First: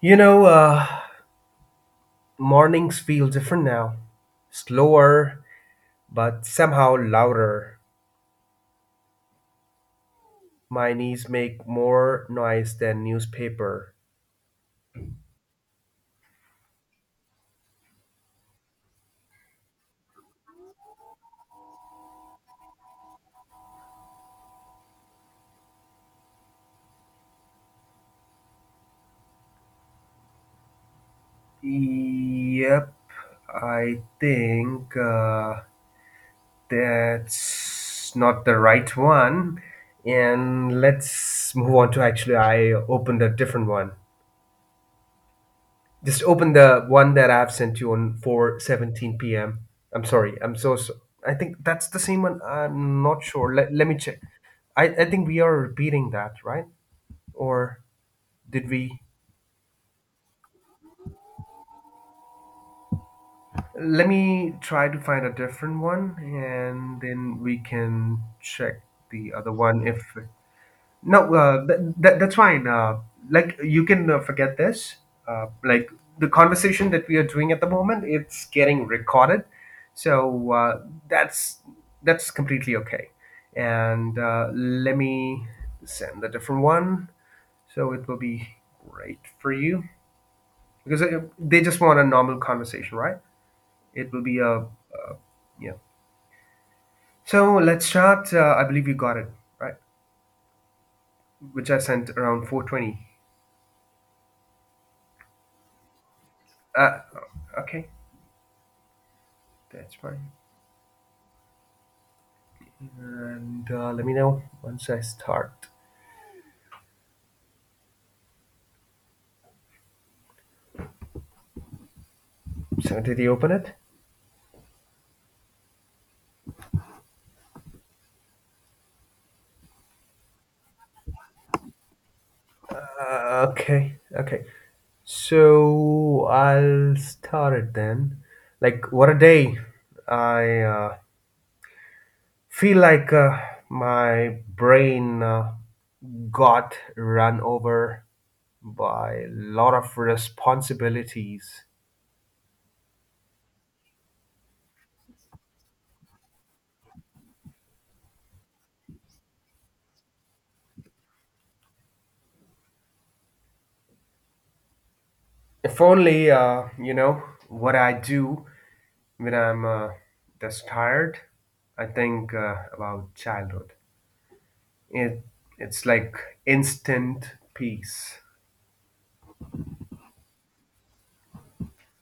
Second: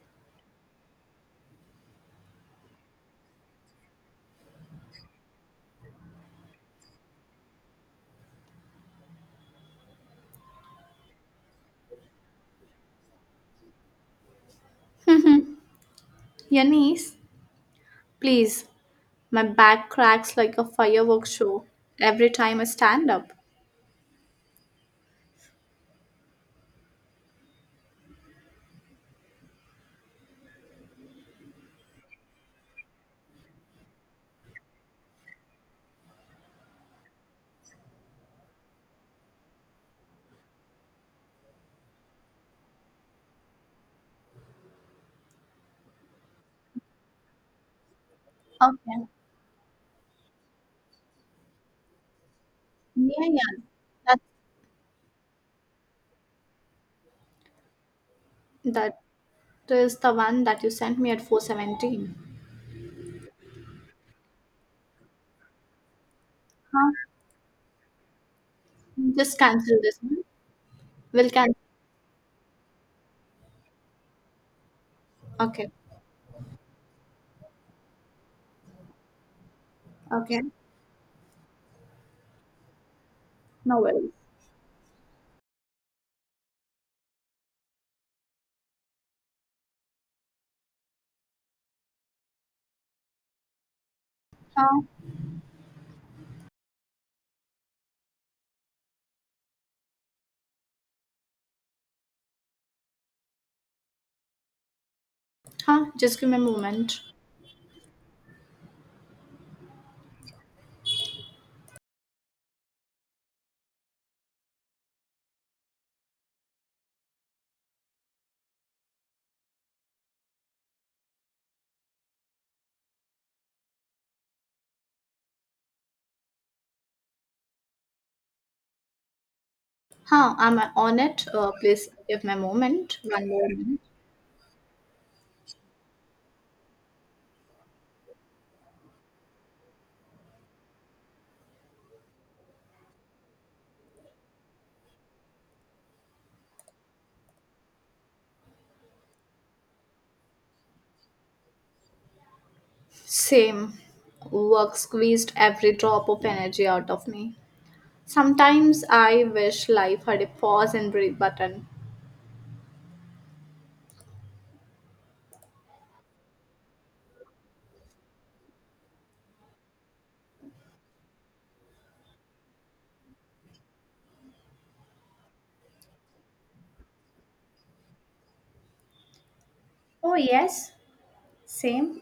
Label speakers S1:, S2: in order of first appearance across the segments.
S1: You know, uh, Mornings feel different now. Slower, but somehow louder. My knees make more noise than newspaper.
S2: Yanis, please. My back cracks like a fireworks show every time I stand up.
S1: Yep, I think, that's not the right one. And let's move on to actually, I opened a different one. Just open the one that I've sent you on
S2: Okay.
S1: 4:17 p.m. I'm sorry. I'm so, so I think that's the same one. I'm not
S2: Yeah,
S1: sure. Let me
S2: yeah.
S1: check. I think we are repeating that, right? Or did
S2: That
S1: we?
S2: that is the one that you sent me at 4:17.
S1: Let me try to find a different one
S2: Huh?
S1: and then we can check the
S2: Just
S1: other
S2: cancel
S1: one
S2: this
S1: if.
S2: one. We'll
S1: No,
S2: cancel.
S1: that's fine. Like you can forget this.
S2: Okay.
S1: Like the conversation that we are doing at the moment, it's getting recorded,
S2: Okay.
S1: so that's completely okay.
S2: No worries.
S1: And let me send a different one, so it will be great for you because they just want a normal conversation, right? It will be a
S2: Huh?
S1: yeah. So let's start. I believe you got it right, which I sent around 4:20.
S2: Huh? Just give me a moment.
S1: Uh, okay. That's fine. And let me know once I start. So did you open it?
S2: Huh? I'm on it. Please give me a moment. One more minute.
S1: Okay, okay. So I'll start it then. Like what a day! I feel like my brain got run over by a lot of responsibilities.
S2: Same. Work squeezed every drop of energy out of me. Sometimes I wish life had a pause and breathe button.
S1: If only you know what I do. When I'm just tired, I think about childhood. It it's like instant peace.
S2: Oh, yes, same.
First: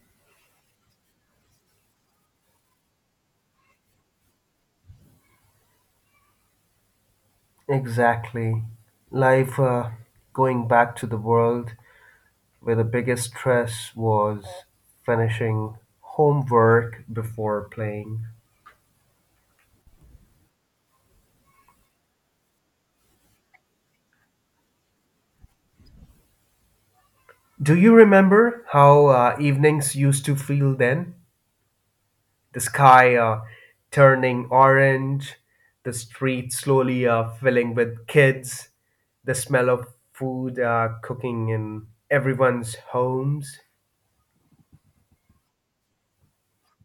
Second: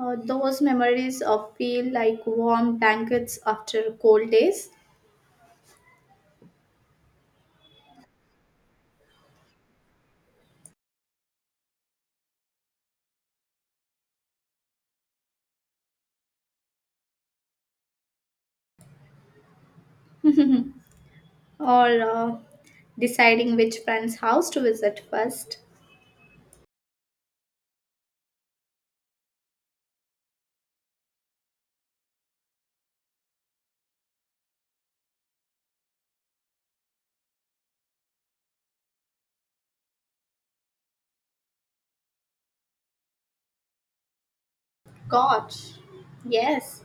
S2: Those memories of feel like warm blankets after cold days,
S1: Exactly. Life, going back to the world where the biggest stress was finishing homework before playing.
S2: or deciding which friend's house to visit first.
S1: Do you remember how evenings used to feel then? The sky, turning orange, the street slowly filling with kids, the smell of food, cooking in everyone's homes.
S2: Gosh, yes,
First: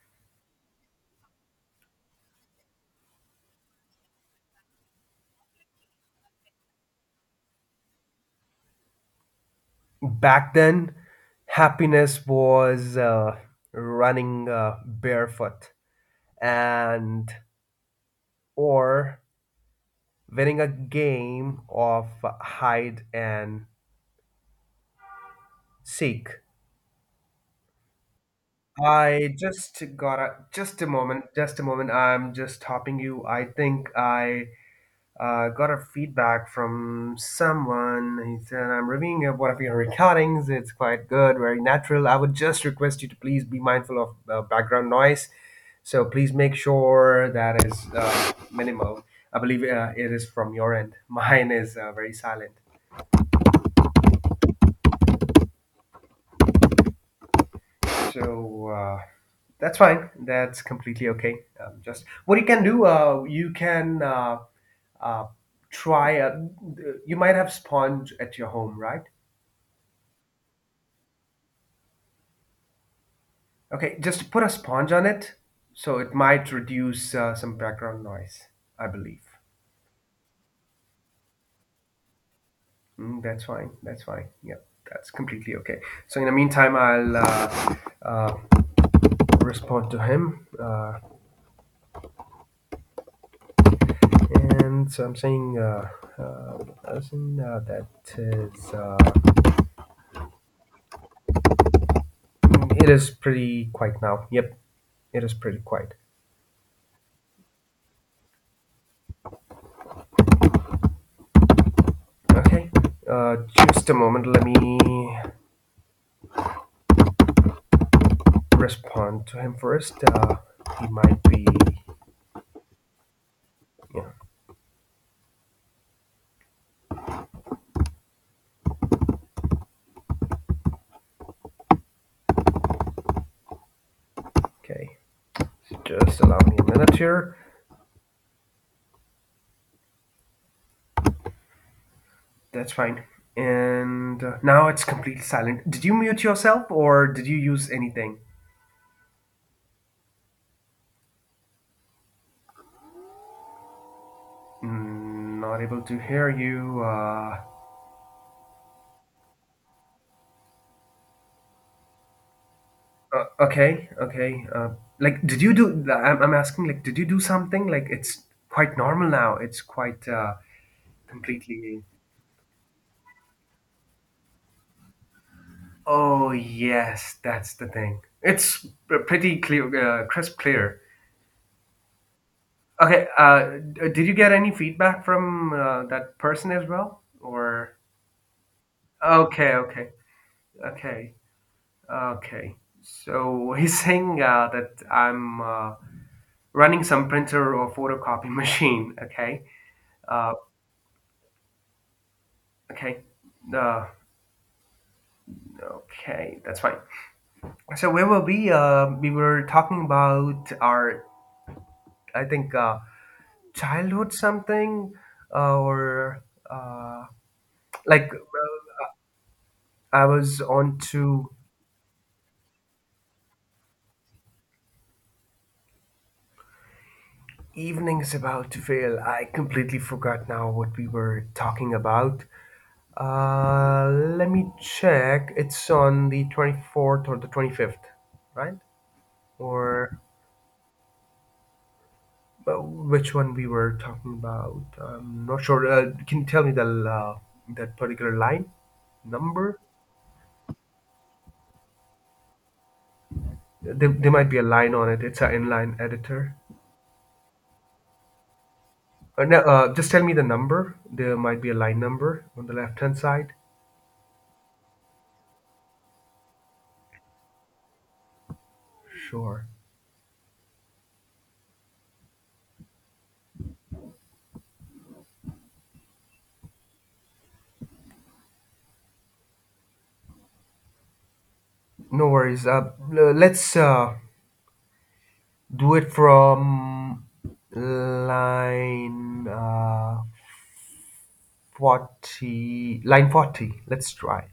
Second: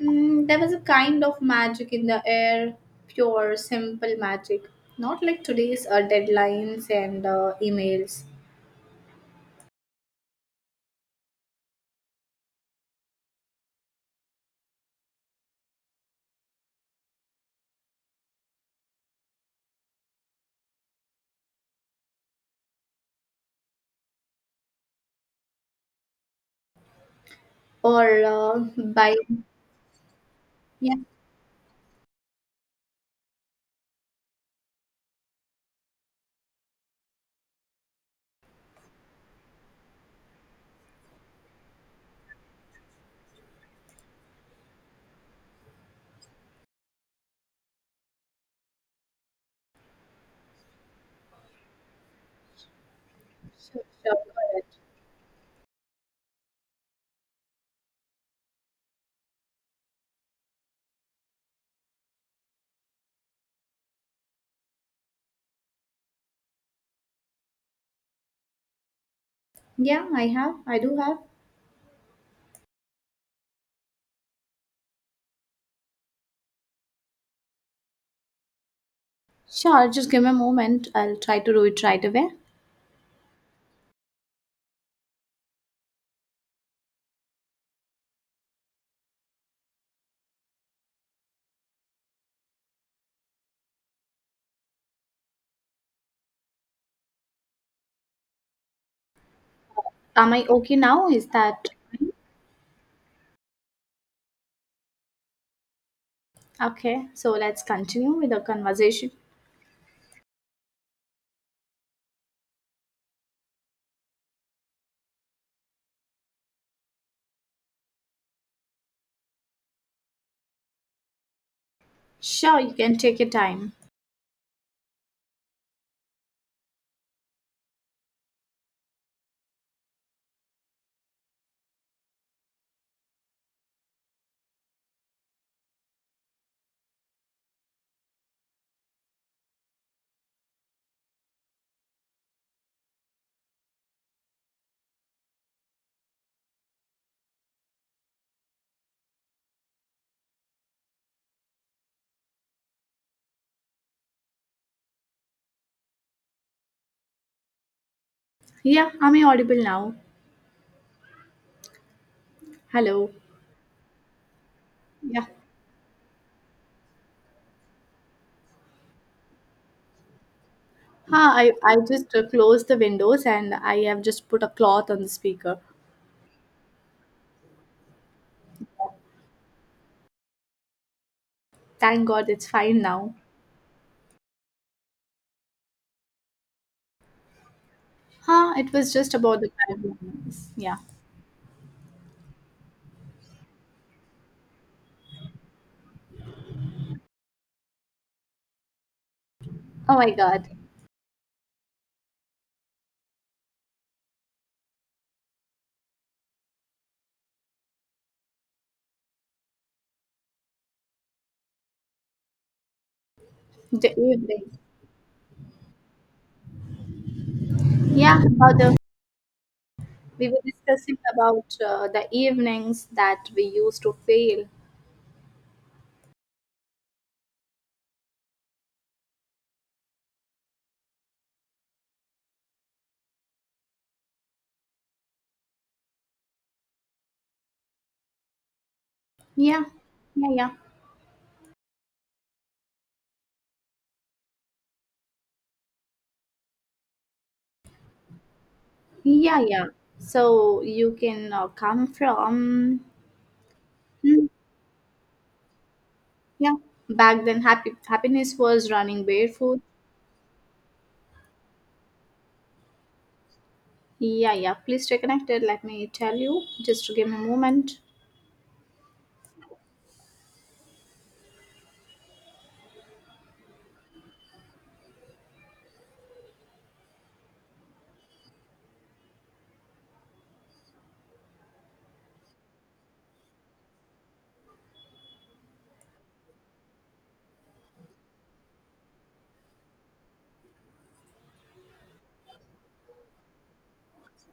S2: there was a kind of magic in the air, pure, simple magic. Not like today's deadlines and emails,
S1: Back then, happiness was running barefoot and or winning a game of hide and seek.
S2: or by,
S1: I just got a just a
S2: yeah,
S1: moment, just a moment. I'm just stopping you. I think I got a feedback from someone. He said, I'm reviewing up one of your recordings. It's quite good, very natural. I would just request you to please be mindful of background noise. So please make sure that is minimal. I believe it is from your end. Mine is very silent.
S2: sure, sure, go ahead.
S1: So that's fine. That's completely okay. Just what you can do, you can uh, try. You might have sponge at your home, right?
S2: Yeah, I have. I do have.
S1: Okay, just put a sponge on it, so it might reduce some background noise, I believe.
S2: Sure, just give me a moment. I'll try to do it right away.
S1: Mm, that's fine. That's fine. Yep, that's completely okay. So in the meantime, I'll uh, respond to him, and so I'm saying, uh, person that is,
S2: Am I okay now? Is that?
S1: it is pretty quiet now. Yep, it is pretty quiet.
S2: Okay, so let's continue with the conversation.
S1: Okay, uh, just a moment. Let me respond to him first. He might be,
S2: Sure, you can take your time.
S1: yeah, okay. Just allow me a minute here. That's fine. And now it's completely silent. Did you mute yourself or did you use anything? Mm, not able to hear you.
S2: Yeah, I'm audible now. Hello.
S1: Okay, okay.
S2: Yeah.
S1: Like, did you do? I'm asking, like, did you do something? Like, it's quite normal now. It's quite
S2: Ah, I
S1: completely.
S2: just closed the windows and I have just put a cloth on the speaker.
S1: Oh, yes, that's the thing. It's pretty clear, crisp clear.
S2: Thank God it's fine
S1: Okay,
S2: now.
S1: did you get any feedback from that person as well? Or.
S2: Huh, it was just about the
S1: Okay,
S2: five
S1: okay,
S2: minutes. Yeah.
S1: okay, okay. So he's saying that I'm running some printer or photocopy machine. Okay,
S2: Oh my
S1: uh,
S2: God.
S1: okay, uh, okay. That's fine. So where were we? We were talking about our, I think,
S2: The
S1: childhood
S2: evening.
S1: something, or uh, like
S2: Yeah, about the.
S1: I
S2: We were
S1: was on
S2: discussing
S1: to
S2: about the evenings that we used to fail.
S1: evenings about to fail. I completely forgot now what we were talking about. Uh, Let me check. It's on the 24th or the 25th, right?
S2: Yeah,
S1: Or
S2: yeah, yeah,
S1: but which one we were talking about? I'm not sure. Can you tell me the that particular line
S2: yeah,
S1: number?
S2: yeah. So you can come from.
S1: There
S2: Hmm,
S1: might be a line on it. It's an inline editor.
S2: yeah. Back then, happy happiness was running
S1: No,
S2: barefoot.
S1: just tell me the number. There might be a line number on the left-hand side.
S2: Yeah, yeah. Please stay connected. Let me tell you. Just give me a moment.
S1: Sure. No worries. Let's do it from line. 40, line 40, let's try,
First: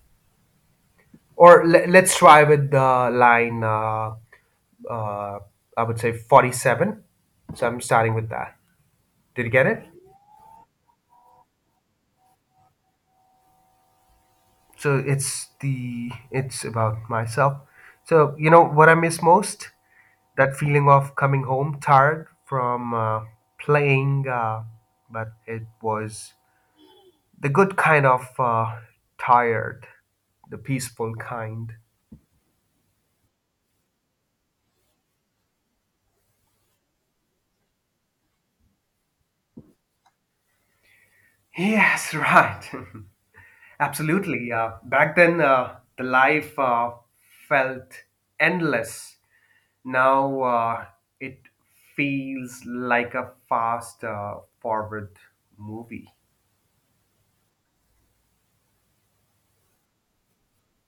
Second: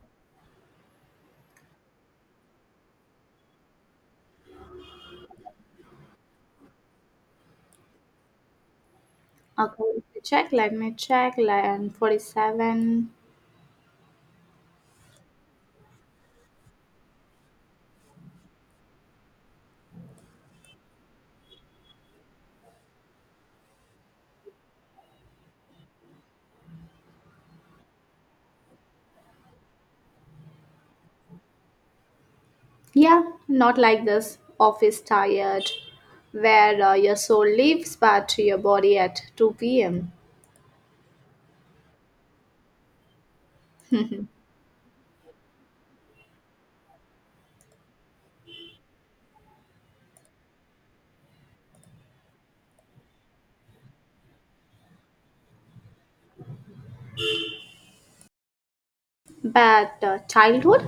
S1: or let's try with the line, uh, I would say 47. So I'm starting with that. Did you get it?
S2: Okay, let me check. Let me check. Line 47.
S1: So it's about myself. So you know what I miss most, that feeling of coming home tired from playing, but it was the good kind of tired, the peaceful kind.
S2: Yeah, not like this. Office tired, where your soul lives, but your body at 2 p.m.
S1: Yes, right. Absolutely. Back then, the life felt endless. Now it feels like a fast forward movie.
S2: But childhood,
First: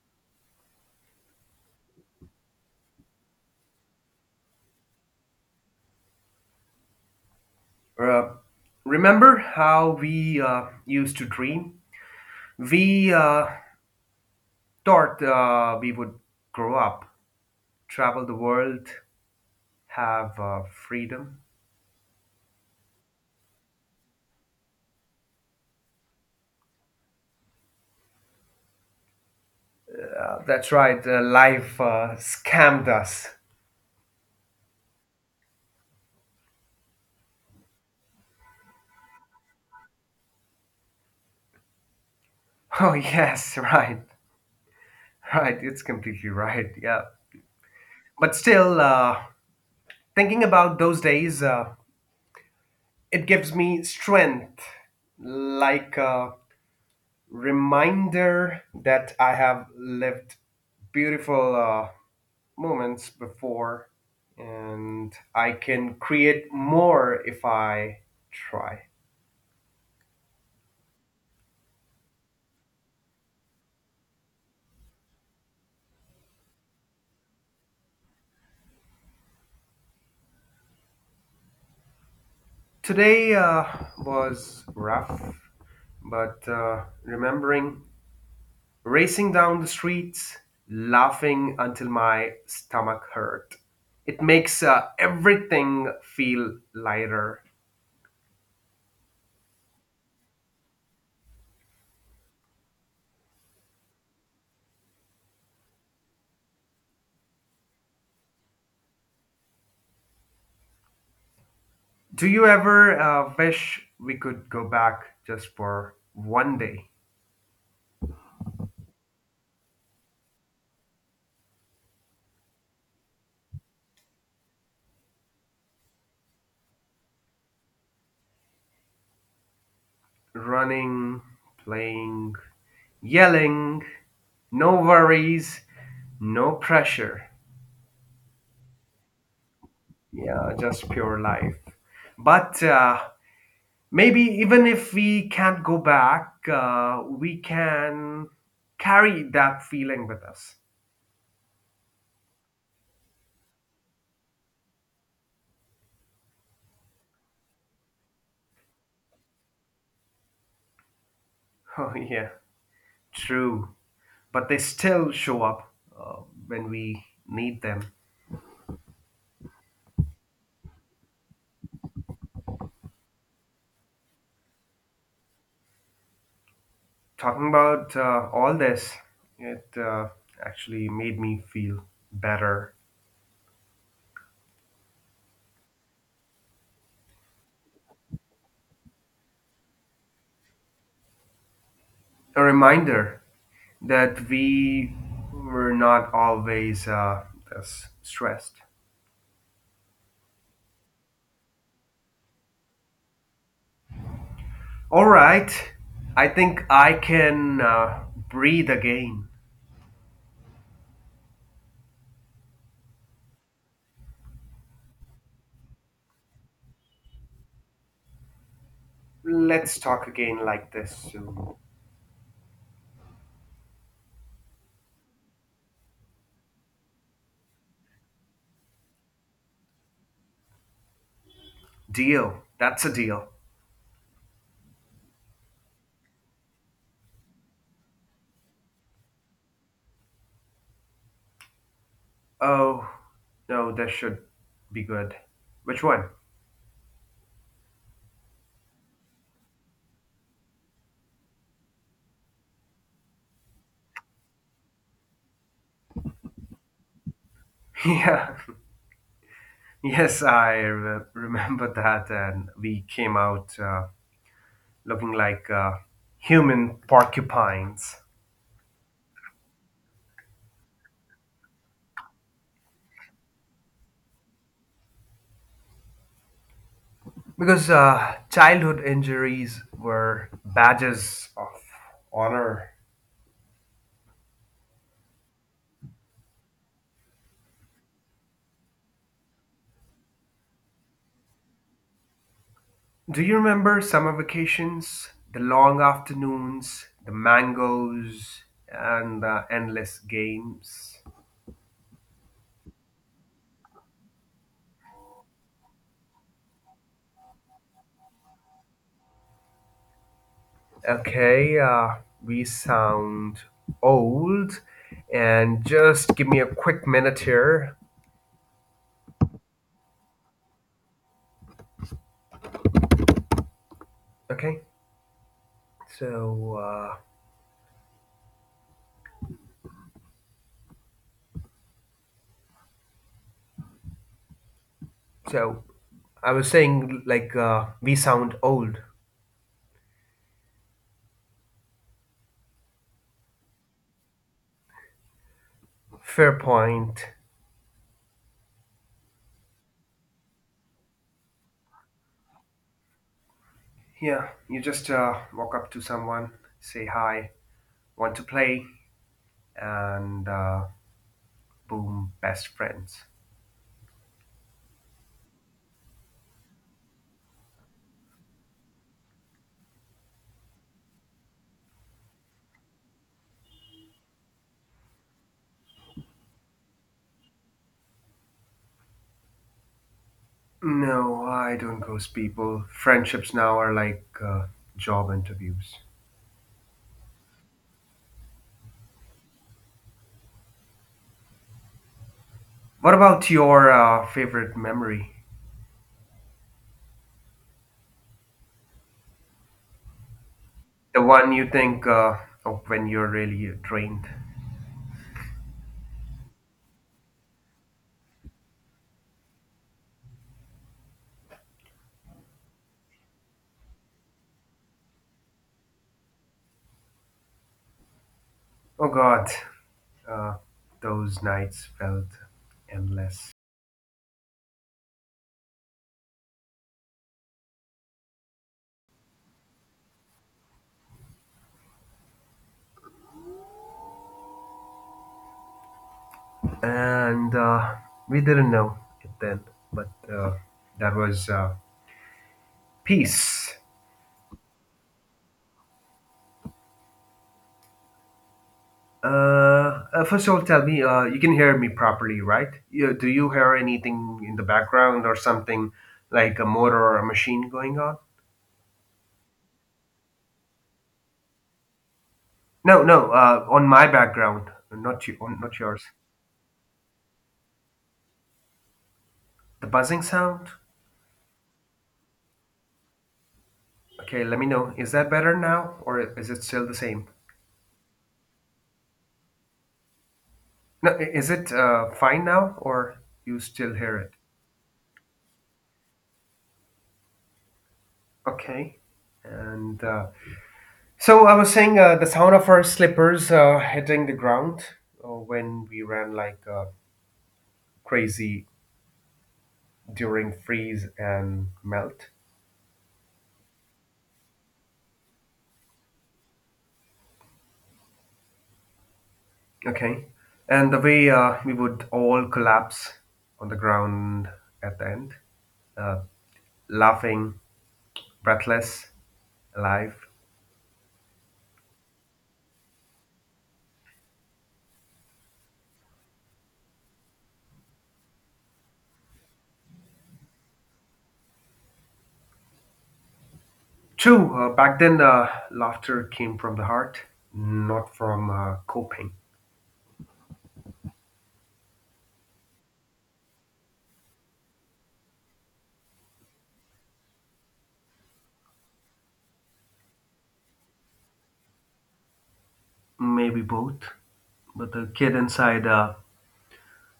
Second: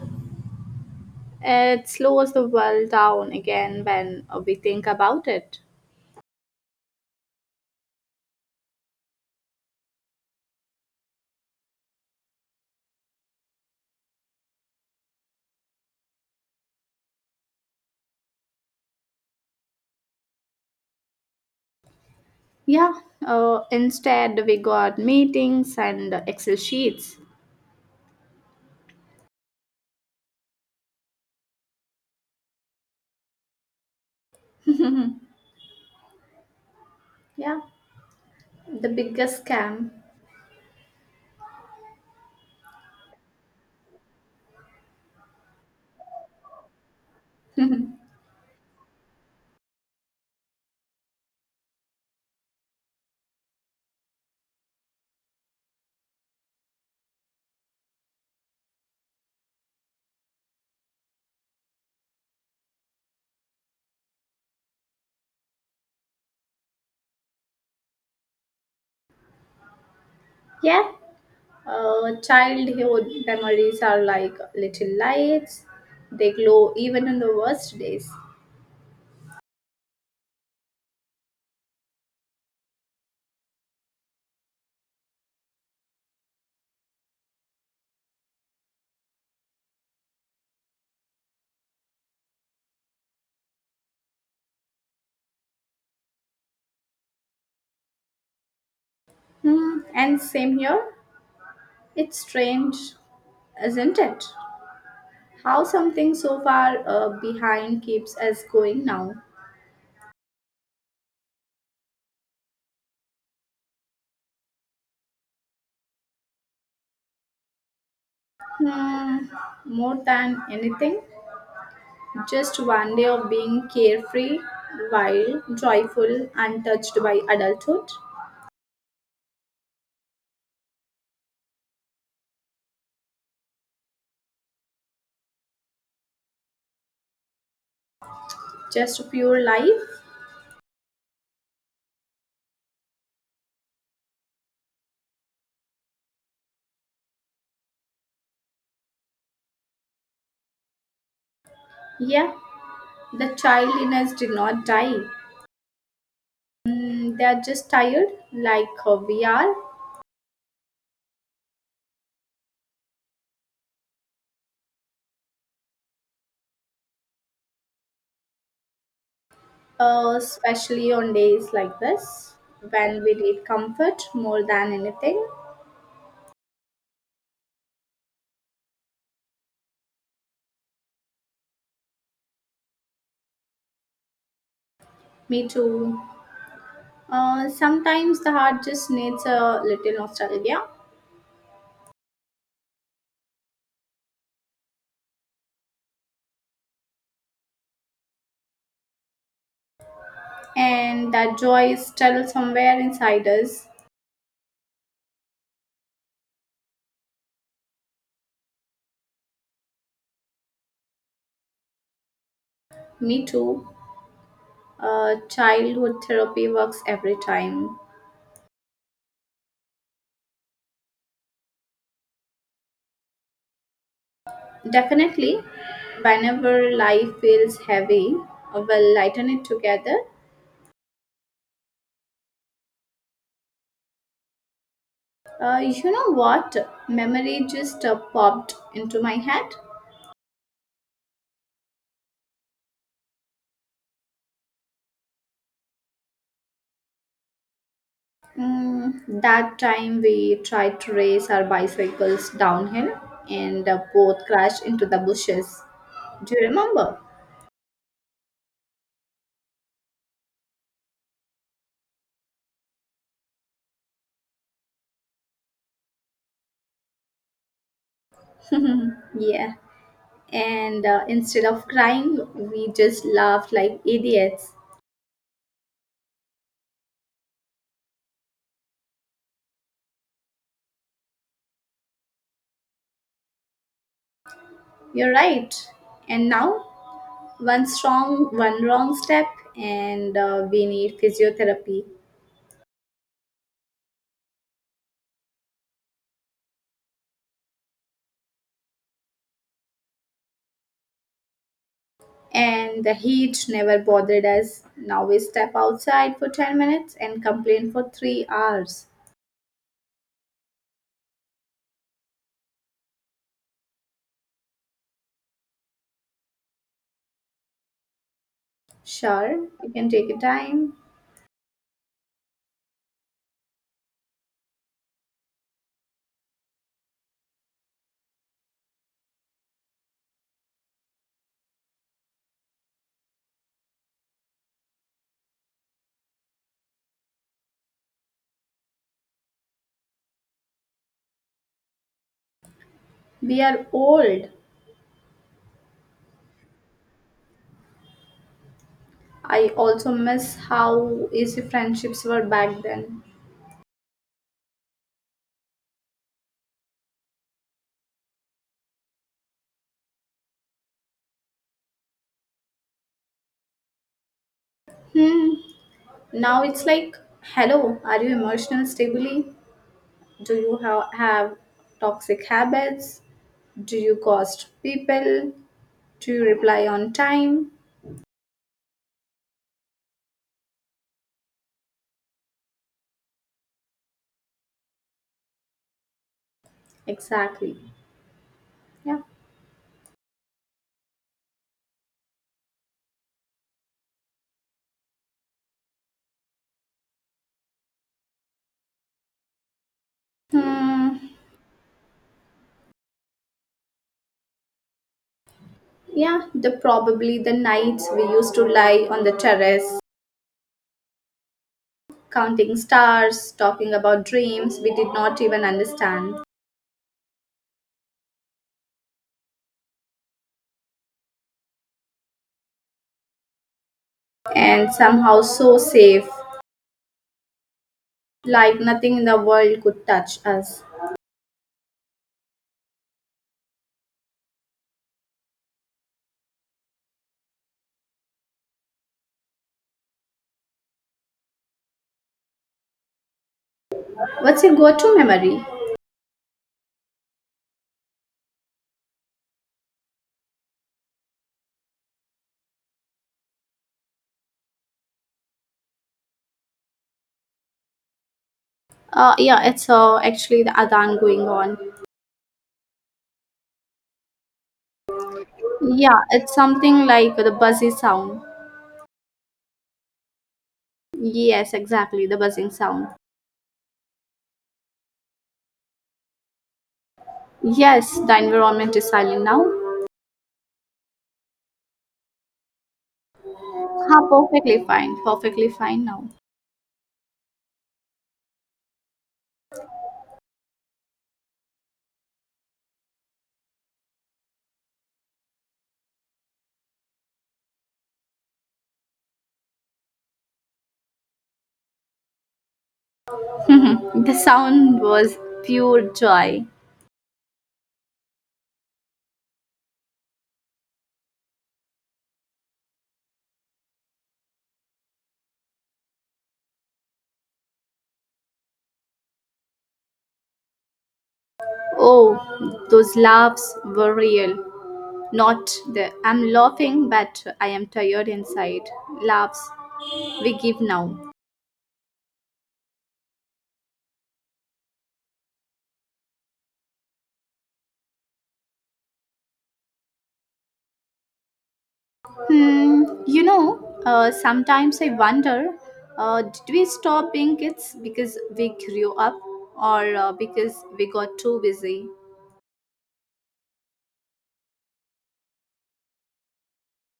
S2: it slows the world down again when we think about it.
S1: Uh, Remember how we used to dream? We thought we would grow up, travel the world, have freedom.
S2: Yeah, instead, we got meetings and Excel sheets.
S1: That's right, life scammed us.
S2: Yeah, the biggest scam.
S1: Oh, yes, right. Right, it's completely right. Yeah. But still, thinking about those days, it gives me strength, like a reminder that I have lived beautiful, moments before and I can create more if I try.
S2: Yeah, childhood memories are like little lights, they glow even on the worst days.
S1: Today was rough, but remembering racing down the streets, laughing until my stomach hurt. It makes everything feel lighter.
S2: Hmm, and same here, it's strange, isn't it? How something so far behind keeps us going now.
S1: Do you ever wish we could go back just for one day?
S2: Hmm, more than anything, just one day of being carefree, wild, joyful, untouched by adulthood.
S1: Running, playing, yelling, no worries, no pressure.
S2: Just pure life.
S1: Yeah, just pure life. But maybe even if we can't go back, we can carry that feeling with us.
S2: Yeah, the child in us did not die. Mm, they are just tired, like we are,
S1: Oh, yeah, true. But they still show up when we need them.
S2: especially on days like this when we need comfort more than anything.
S1: Talking about all this, it actually made me feel better.
S2: Me too. Sometimes the heart just needs a little nostalgia.
S1: A reminder that we were not always this stressed.
S2: And that joy is still somewhere inside us.
S1: All right, I think I can breathe again.
S2: Me too. Childhood therapy works every time.
S1: Let's talk again like this soon.
S2: Definitely, whenever life feels heavy, we'll lighten it together.
S1: Deal. That's a deal.
S2: You know what? Memory just popped into my head.
S1: Oh, no, this should be good. Which one?
S2: Mm, that time we tried to race our bicycles downhill and both crashed into the bushes. Do you remember?
S1: Yeah, yes, I remember that, and we came out looking like human porcupines.
S2: Yeah. And instead of crying, we just laughed like idiots.
S1: Because childhood injuries were badges of honor.
S2: You're right, and now, one wrong step, and we need physiotherapy.
S1: Do you remember summer vacations? The long afternoons, the mangoes, and the endless games.
S2: And the heat never bothered us. Now we step outside for 10 minutes and complain for 3 hours.
S1: Okay, we sound old, and just give me a quick minute here.
S2: Sure, you can take your time.
S1: Okay, so so I was saying like we sound old.
S2: We are old.
S1: Fair point.
S2: I also miss how easy friendships were back then.
S1: Yeah, you just walk up to someone, say hi, want to play, and boom, best friends.
S2: Hmm, now it's like, hello, are you emotional stably? Do you have toxic habits? Do you ghost people? Do you reply on time?
S1: No, I don't ghost people. Friendships now are like job interviews.
S2: Exactly. Yeah.
S1: What about your favorite memory?
S2: Hmm.
S1: The one you think of when you're really drained?
S2: Yeah, the probably the nights we used to lie on the terrace, counting stars, talking about dreams we did not even understand,
S1: Oh God, uh, those nights felt endless.
S2: and somehow so safe, like nothing in the world could touch us.
S1: And we didn't know it then, but that was peace.
S2: What's your go-to memory?
S1: Uh, First of all, tell me, you can hear me properly, right? Do you hear anything in the background or something like a motor or a machine going on?
S2: Yeah, it's actually the adhan going on.
S1: No, no, on my background, not you, not yours.
S2: Yeah, it's something like the buzzy sound.
S1: The buzzing sound?
S2: Yes, exactly, the buzzing sound.
S1: Okay, let me know. Is that better now or is it still the same?
S2: Yes, the environment is silent now.
S1: No, is it fine now or you still hear
S2: Ah,
S1: it?
S2: perfectly fine now.
S1: Okay. And so I was saying the sound of our slippers hitting the ground when we ran like crazy during freeze and melt.
S2: The sound was pure joy.
S1: Okay. And the way we would all collapse on the ground at the end, uh, laughing, breathless, alive.
S2: Oh, those laughs were real. Not the, "I'm laughing, but I am tired inside," laughs we give now.
S1: True, back then laughter came from the heart, not from coping.
S2: Hmm, sometimes I wonder, did we stop being kids because we grew up, or because we got too busy?
S1: Maybe both, but the kid inside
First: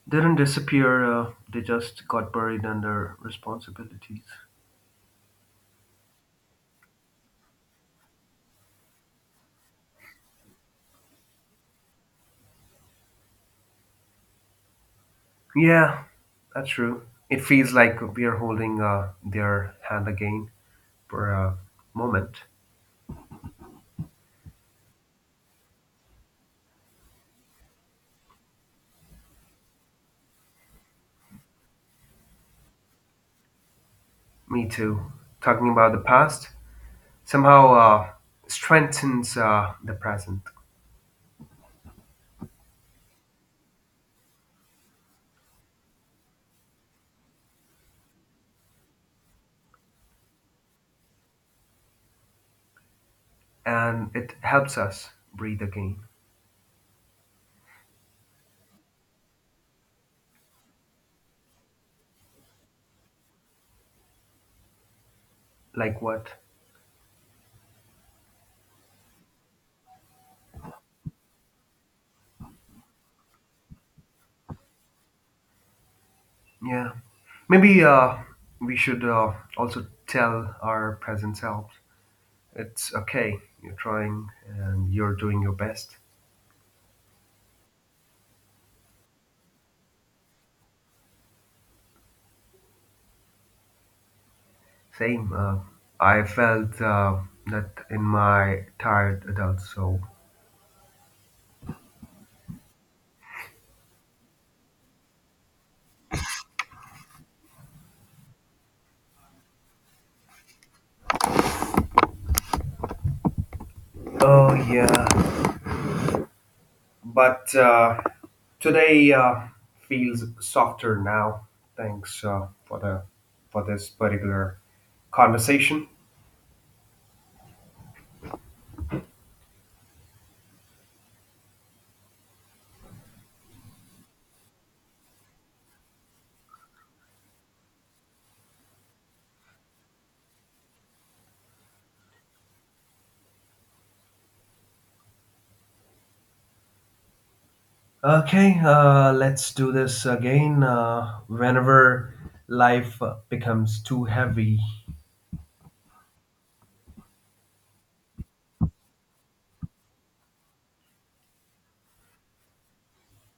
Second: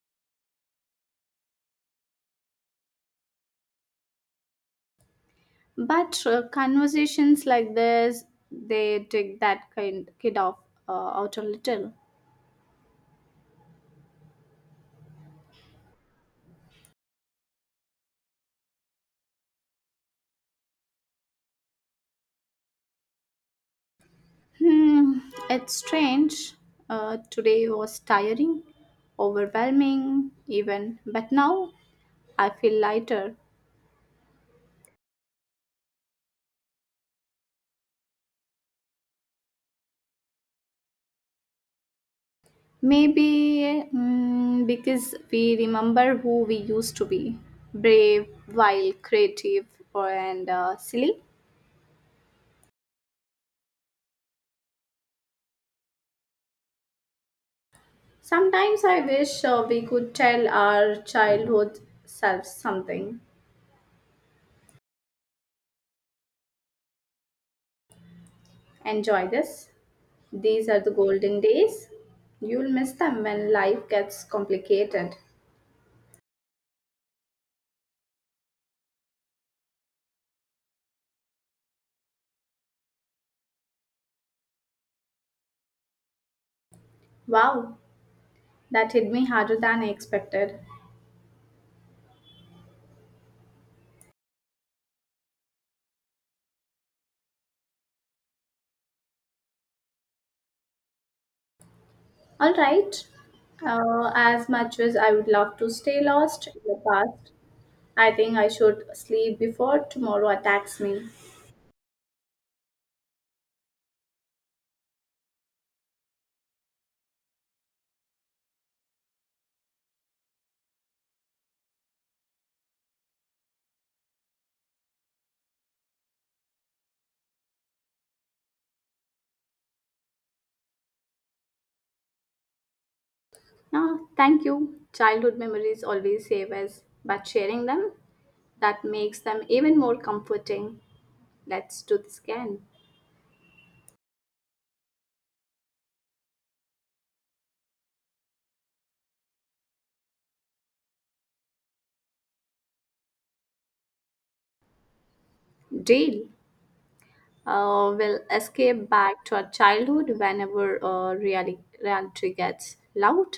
S1: didn't disappear, they just got buried under responsibilities.
S2: But conversations like this, they take that kind kid off, out a little.
S1: Yeah, that's true. It feels like we are holding their hand again for a moment.
S2: Hmm, it's strange. Today was tiring, overwhelming, even, but now I feel lighter.
S1: Me too. Talking about the past somehow strengthens the present
S2: Maybe because we remember who we used to be: brave, wild, creative, and silly.
S1: and it helps us breathe again.
S2: Sometimes I wish we could tell our childhood selves something.
S1: Like what?
S2: Enjoy this. These are the golden days. You'll miss them when life gets complicated.
S1: Yeah. Maybe we should also tell our present selves it's okay, you're trying and you're doing your best.
S2: Wow, that hit me harder than I expected.
S1: Same. I felt that in my tired adult soul.
S2: All right. As much as I would love to stay lost in the past, I think I should sleep before tomorrow attacks me.
S1: Oh yeah, but today feels softer now. Thanks for the for this particular conversation.
S2: No, thank you. Childhood memories always save us, but sharing them, that makes them even more comforting. Let's do this again.
S1: Okay, let's do this again whenever life becomes too heavy.
S2: Deal. We'll escape back to our childhood whenever reality gets loud.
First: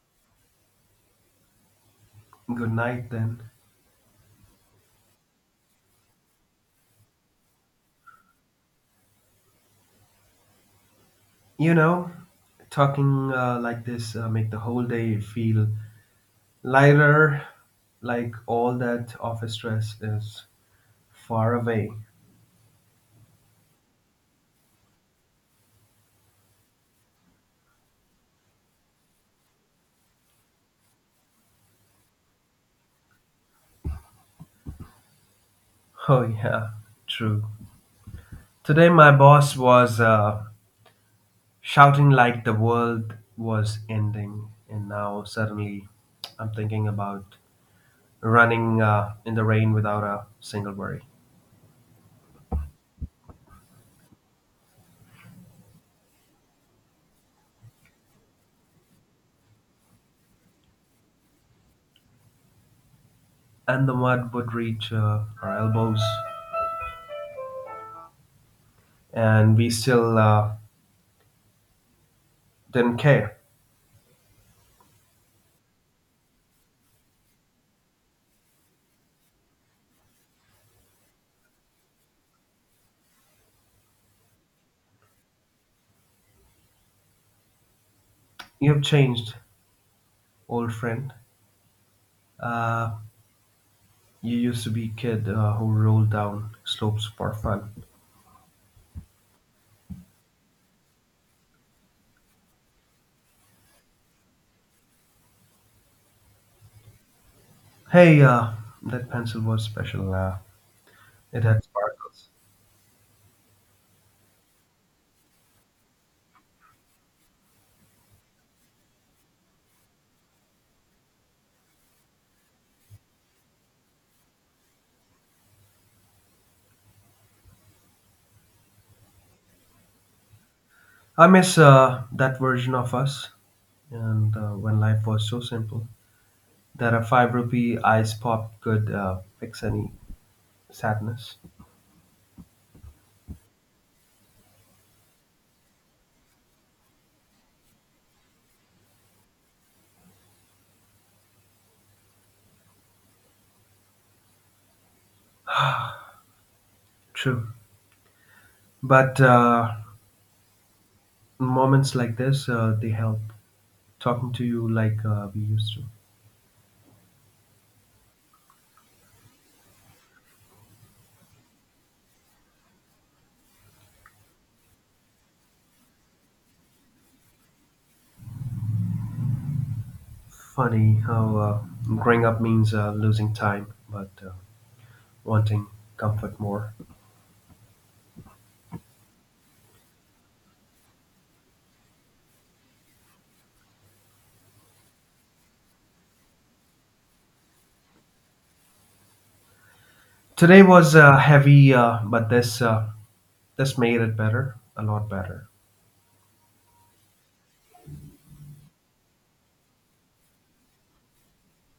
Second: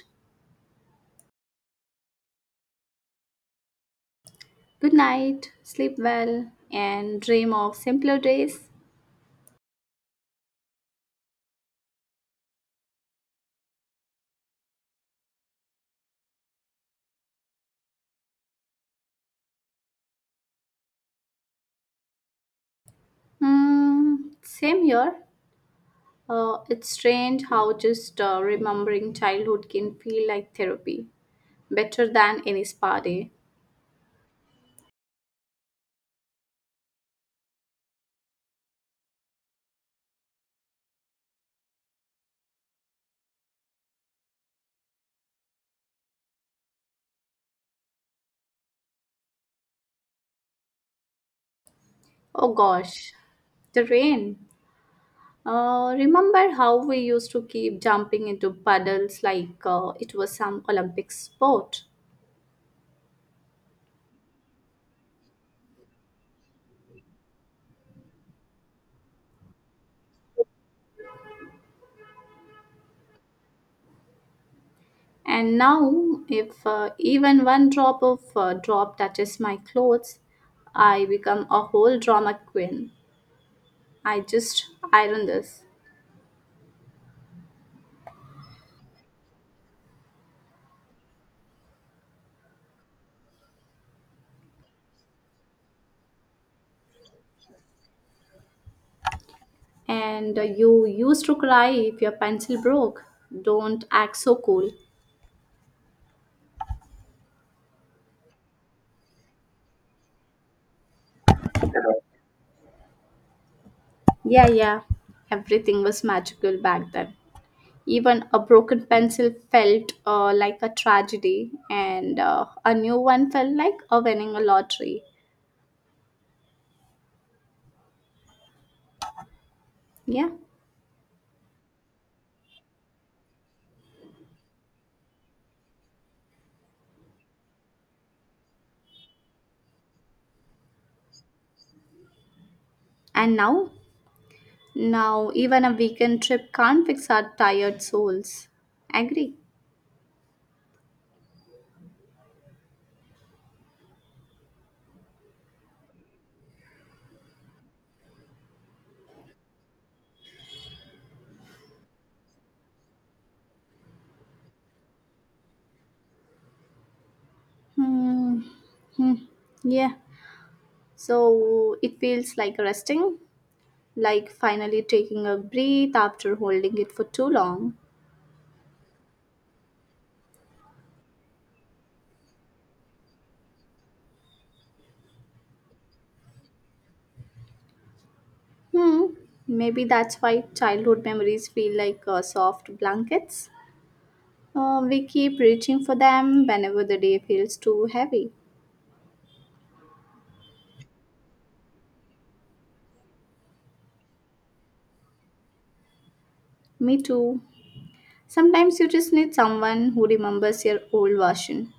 S1: Good night then.
S2: Good night, sleep well, and dream of simpler days.
S1: You know, talking like this make the whole day feel, Lyra, like all that office stress, is far away.
S2: Hmm. Same here. It's strange how just remembering childhood can feel like therapy, better than any spa day.
S1: Oh, yeah, true. Today, my boss was shouting like the world was ending, and now suddenly I'm thinking about running in the rain without a single worry.
S2: Oh gosh, the rain. Remember how we used to keep jumping into puddles like it was some Olympic sport?
S1: And the mud would reach our elbows, and we still didn't care.
S2: And now, if even one drop touches my clothes, I become a whole drama queen. I just iron this.
S1: You've changed, old friend. Uh, You used to be kid who rolled down slopes for fun.
S2: And you used to cry if your pencil broke. Don't act so cool.
S1: Hey, that pencil was special. It had sparkles.
S2: Yeah, yeah. Everything was magical back then. Even a broken pencil felt like a tragedy, and a new one felt like a winning a lottery. Yeah.
S1: I miss that version of us, and when life was so simple that a five rupee ice pop could fix any sadness.
S2: And now? Now, even a weekend trip can't fix our tired souls. Agree?
S1: True, but moments like this they help. Talking to you like we used to.
S2: Hmm. Hmm. Yeah. So it feels like resting, like finally taking a breath after holding it for too long.
S1: Funny how growing up means losing time, but wanting comfort more.
S2: Hmm, maybe that's why childhood memories feel like soft blankets. We keep reaching for them whenever the day feels too heavy.
S1: Today was heavy, but this made it better, a lot better.
S2: Me too. Sometimes you just need someone who remembers your old version,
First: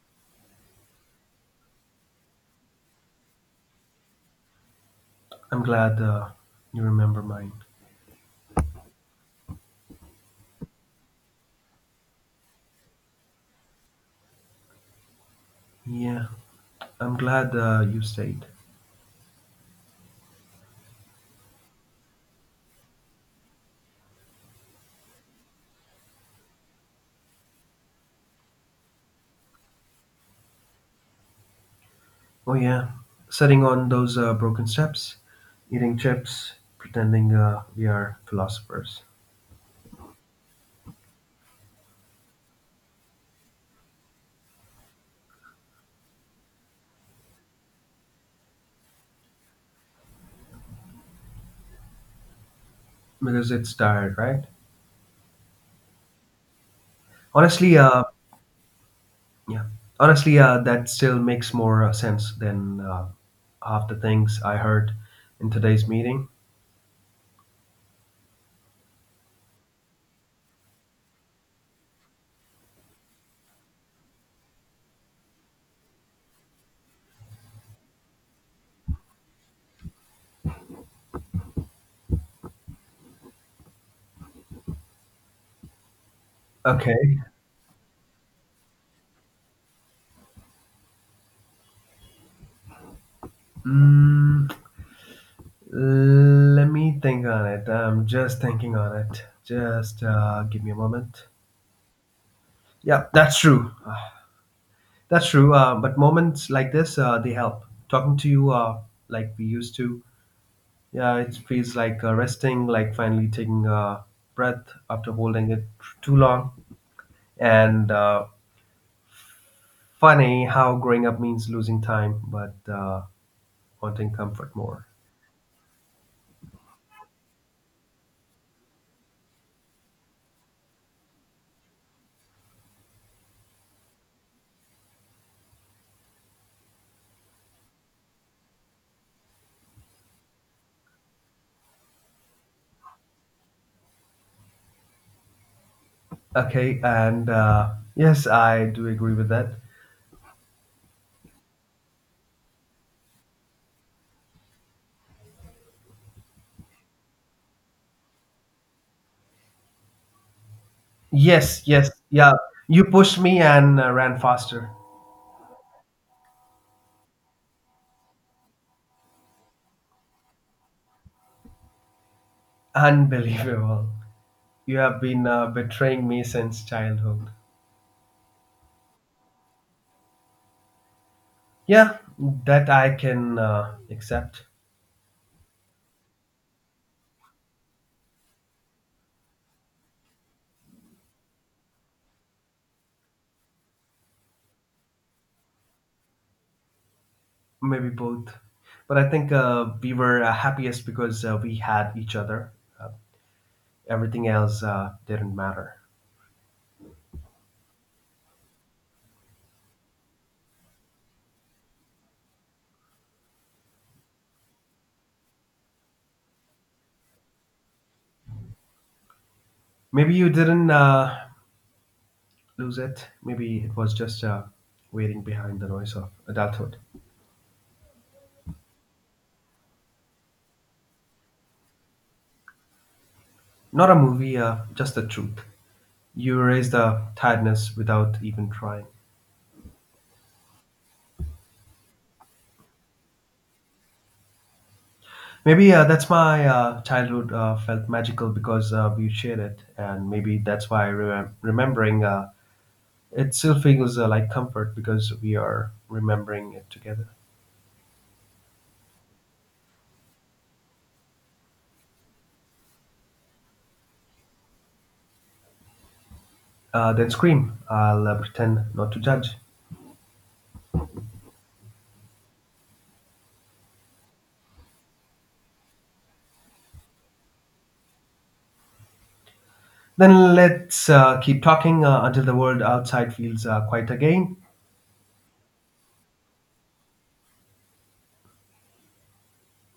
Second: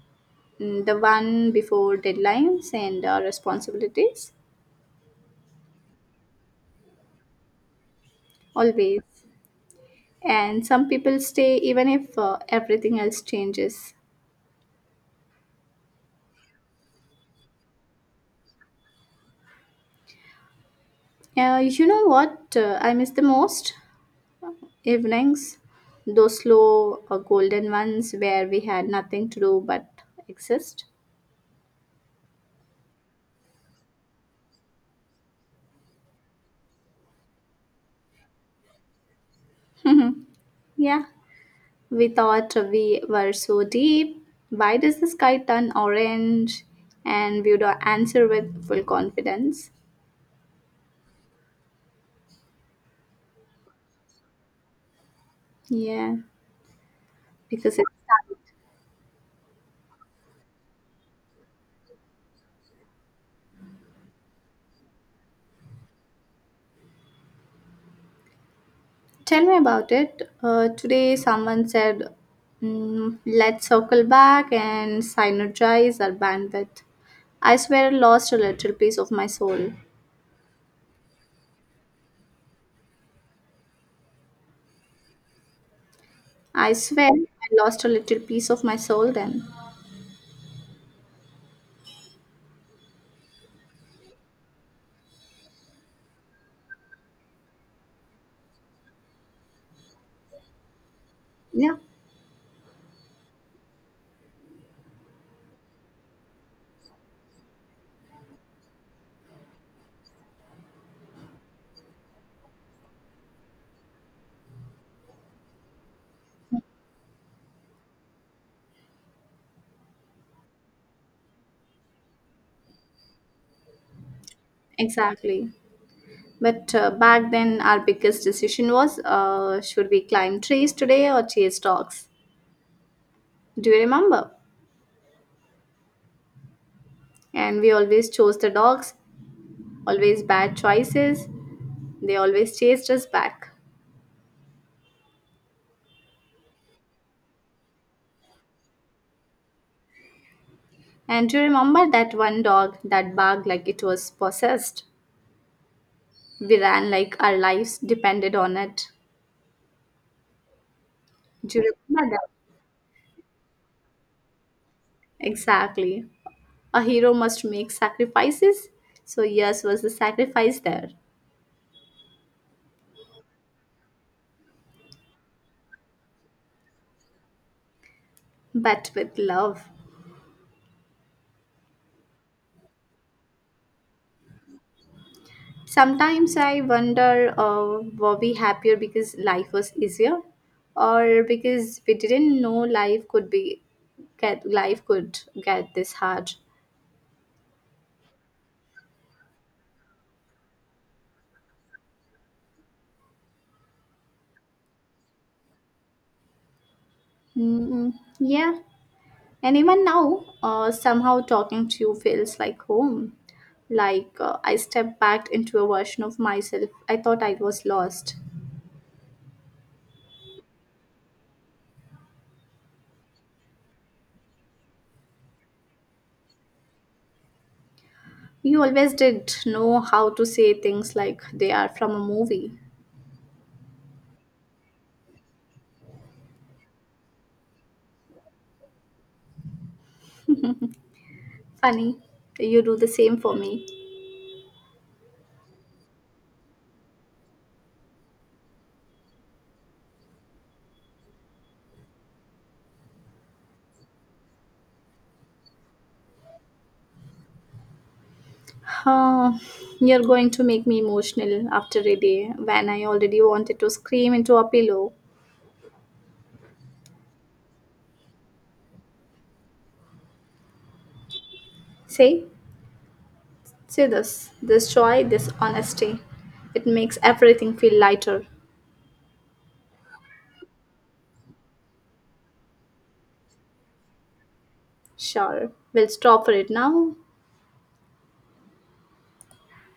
S2: mm, the one before deadlines and responsibilities,
S1: I'm glad you remember mine.
S2: always. And some people stay even if everything else changes.
S1: Yeah, I'm glad you stayed.
S2: You know what I miss the most? Evenings, those slow golden ones where we had nothing to do but exist.
S1: Oh yeah, sitting on those broken steps, eating chips, pretending we are philosophers
S2: Yeah, we thought we were so deep. Why does the sky turn orange? And we would answer with full confidence.
S1: because it's tired, right?
S2: Yeah,
S1: Honestly,
S2: because it's sunny.
S1: yeah, that still makes more sense than half the things I heard in today's meeting.
S2: Tell me about it. Today, someone said, "Let's circle back and synergize our bandwidth." I swear I lost a little piece of my soul. I swear
S1: Okay.
S2: I lost a little piece of my soul then.
S1: Mm, let me think on it. I'm just thinking on it. Just give me a moment.
S2: Yeah,
S1: Yeah, that's true. Ah, that's true. But moments like this, they help. Talking to you, like we used to. Yeah, it feels like resting, like finally taking a breath after holding it too long. And funny how growing up means losing time, but wanting comfort more.
S2: exactly. But back then, our biggest decision was should we climb trees today or chase dogs? Do you remember? And we always chose the dogs, always bad choices. They always chased us back.
S1: Okay, and yes, I do agree with that.
S2: And do you remember that one dog that barked like it was possessed? We ran like our lives depended on it. Do
S1: Yes,
S2: you
S1: yes,
S2: remember?
S1: yeah. You pushed me and ran faster.
S2: Exactly. A hero must make sacrifices. So, yes, was the sacrifice there,
S1: Unbelievable. You have been betraying me since childhood.
S2: but with love.
S1: Yeah, that I can accept.
S2: Sometimes I wonder, were we happier because life was easier, or because we didn't know life could be get life could get this hard.
S1: Maybe both. But I think we were happiest because we had each other. Uh, Everything else didn't matter.
S2: Mm. Yeah. And even now, somehow talking to you feels like home. Like I stepped back into a version of myself I thought I was lost.
S1: Maybe you didn't lose it. Maybe it was just waiting behind the noise of adulthood.
S2: You always did know how to say things like they are from a movie.
S1: Not a movie, just the truth. You erase the tiredness without even trying.
S2: Funny, you do the same for me.
S1: Maybe that's my childhood felt magical because we shared it, and maybe that's why remembering it still feels like comfort because we are remembering it together.
S2: Huh, you're going to make me emotional after a day when I already wanted to scream into a pillow.
S1: Then scream. I'll pretend not to judge.
S2: Say, say this joy, this honesty. It makes everything feel lighter.
S1: Then let's keep talking until the world outside feels quiet again.
S2: Sure, we'll stop for it now.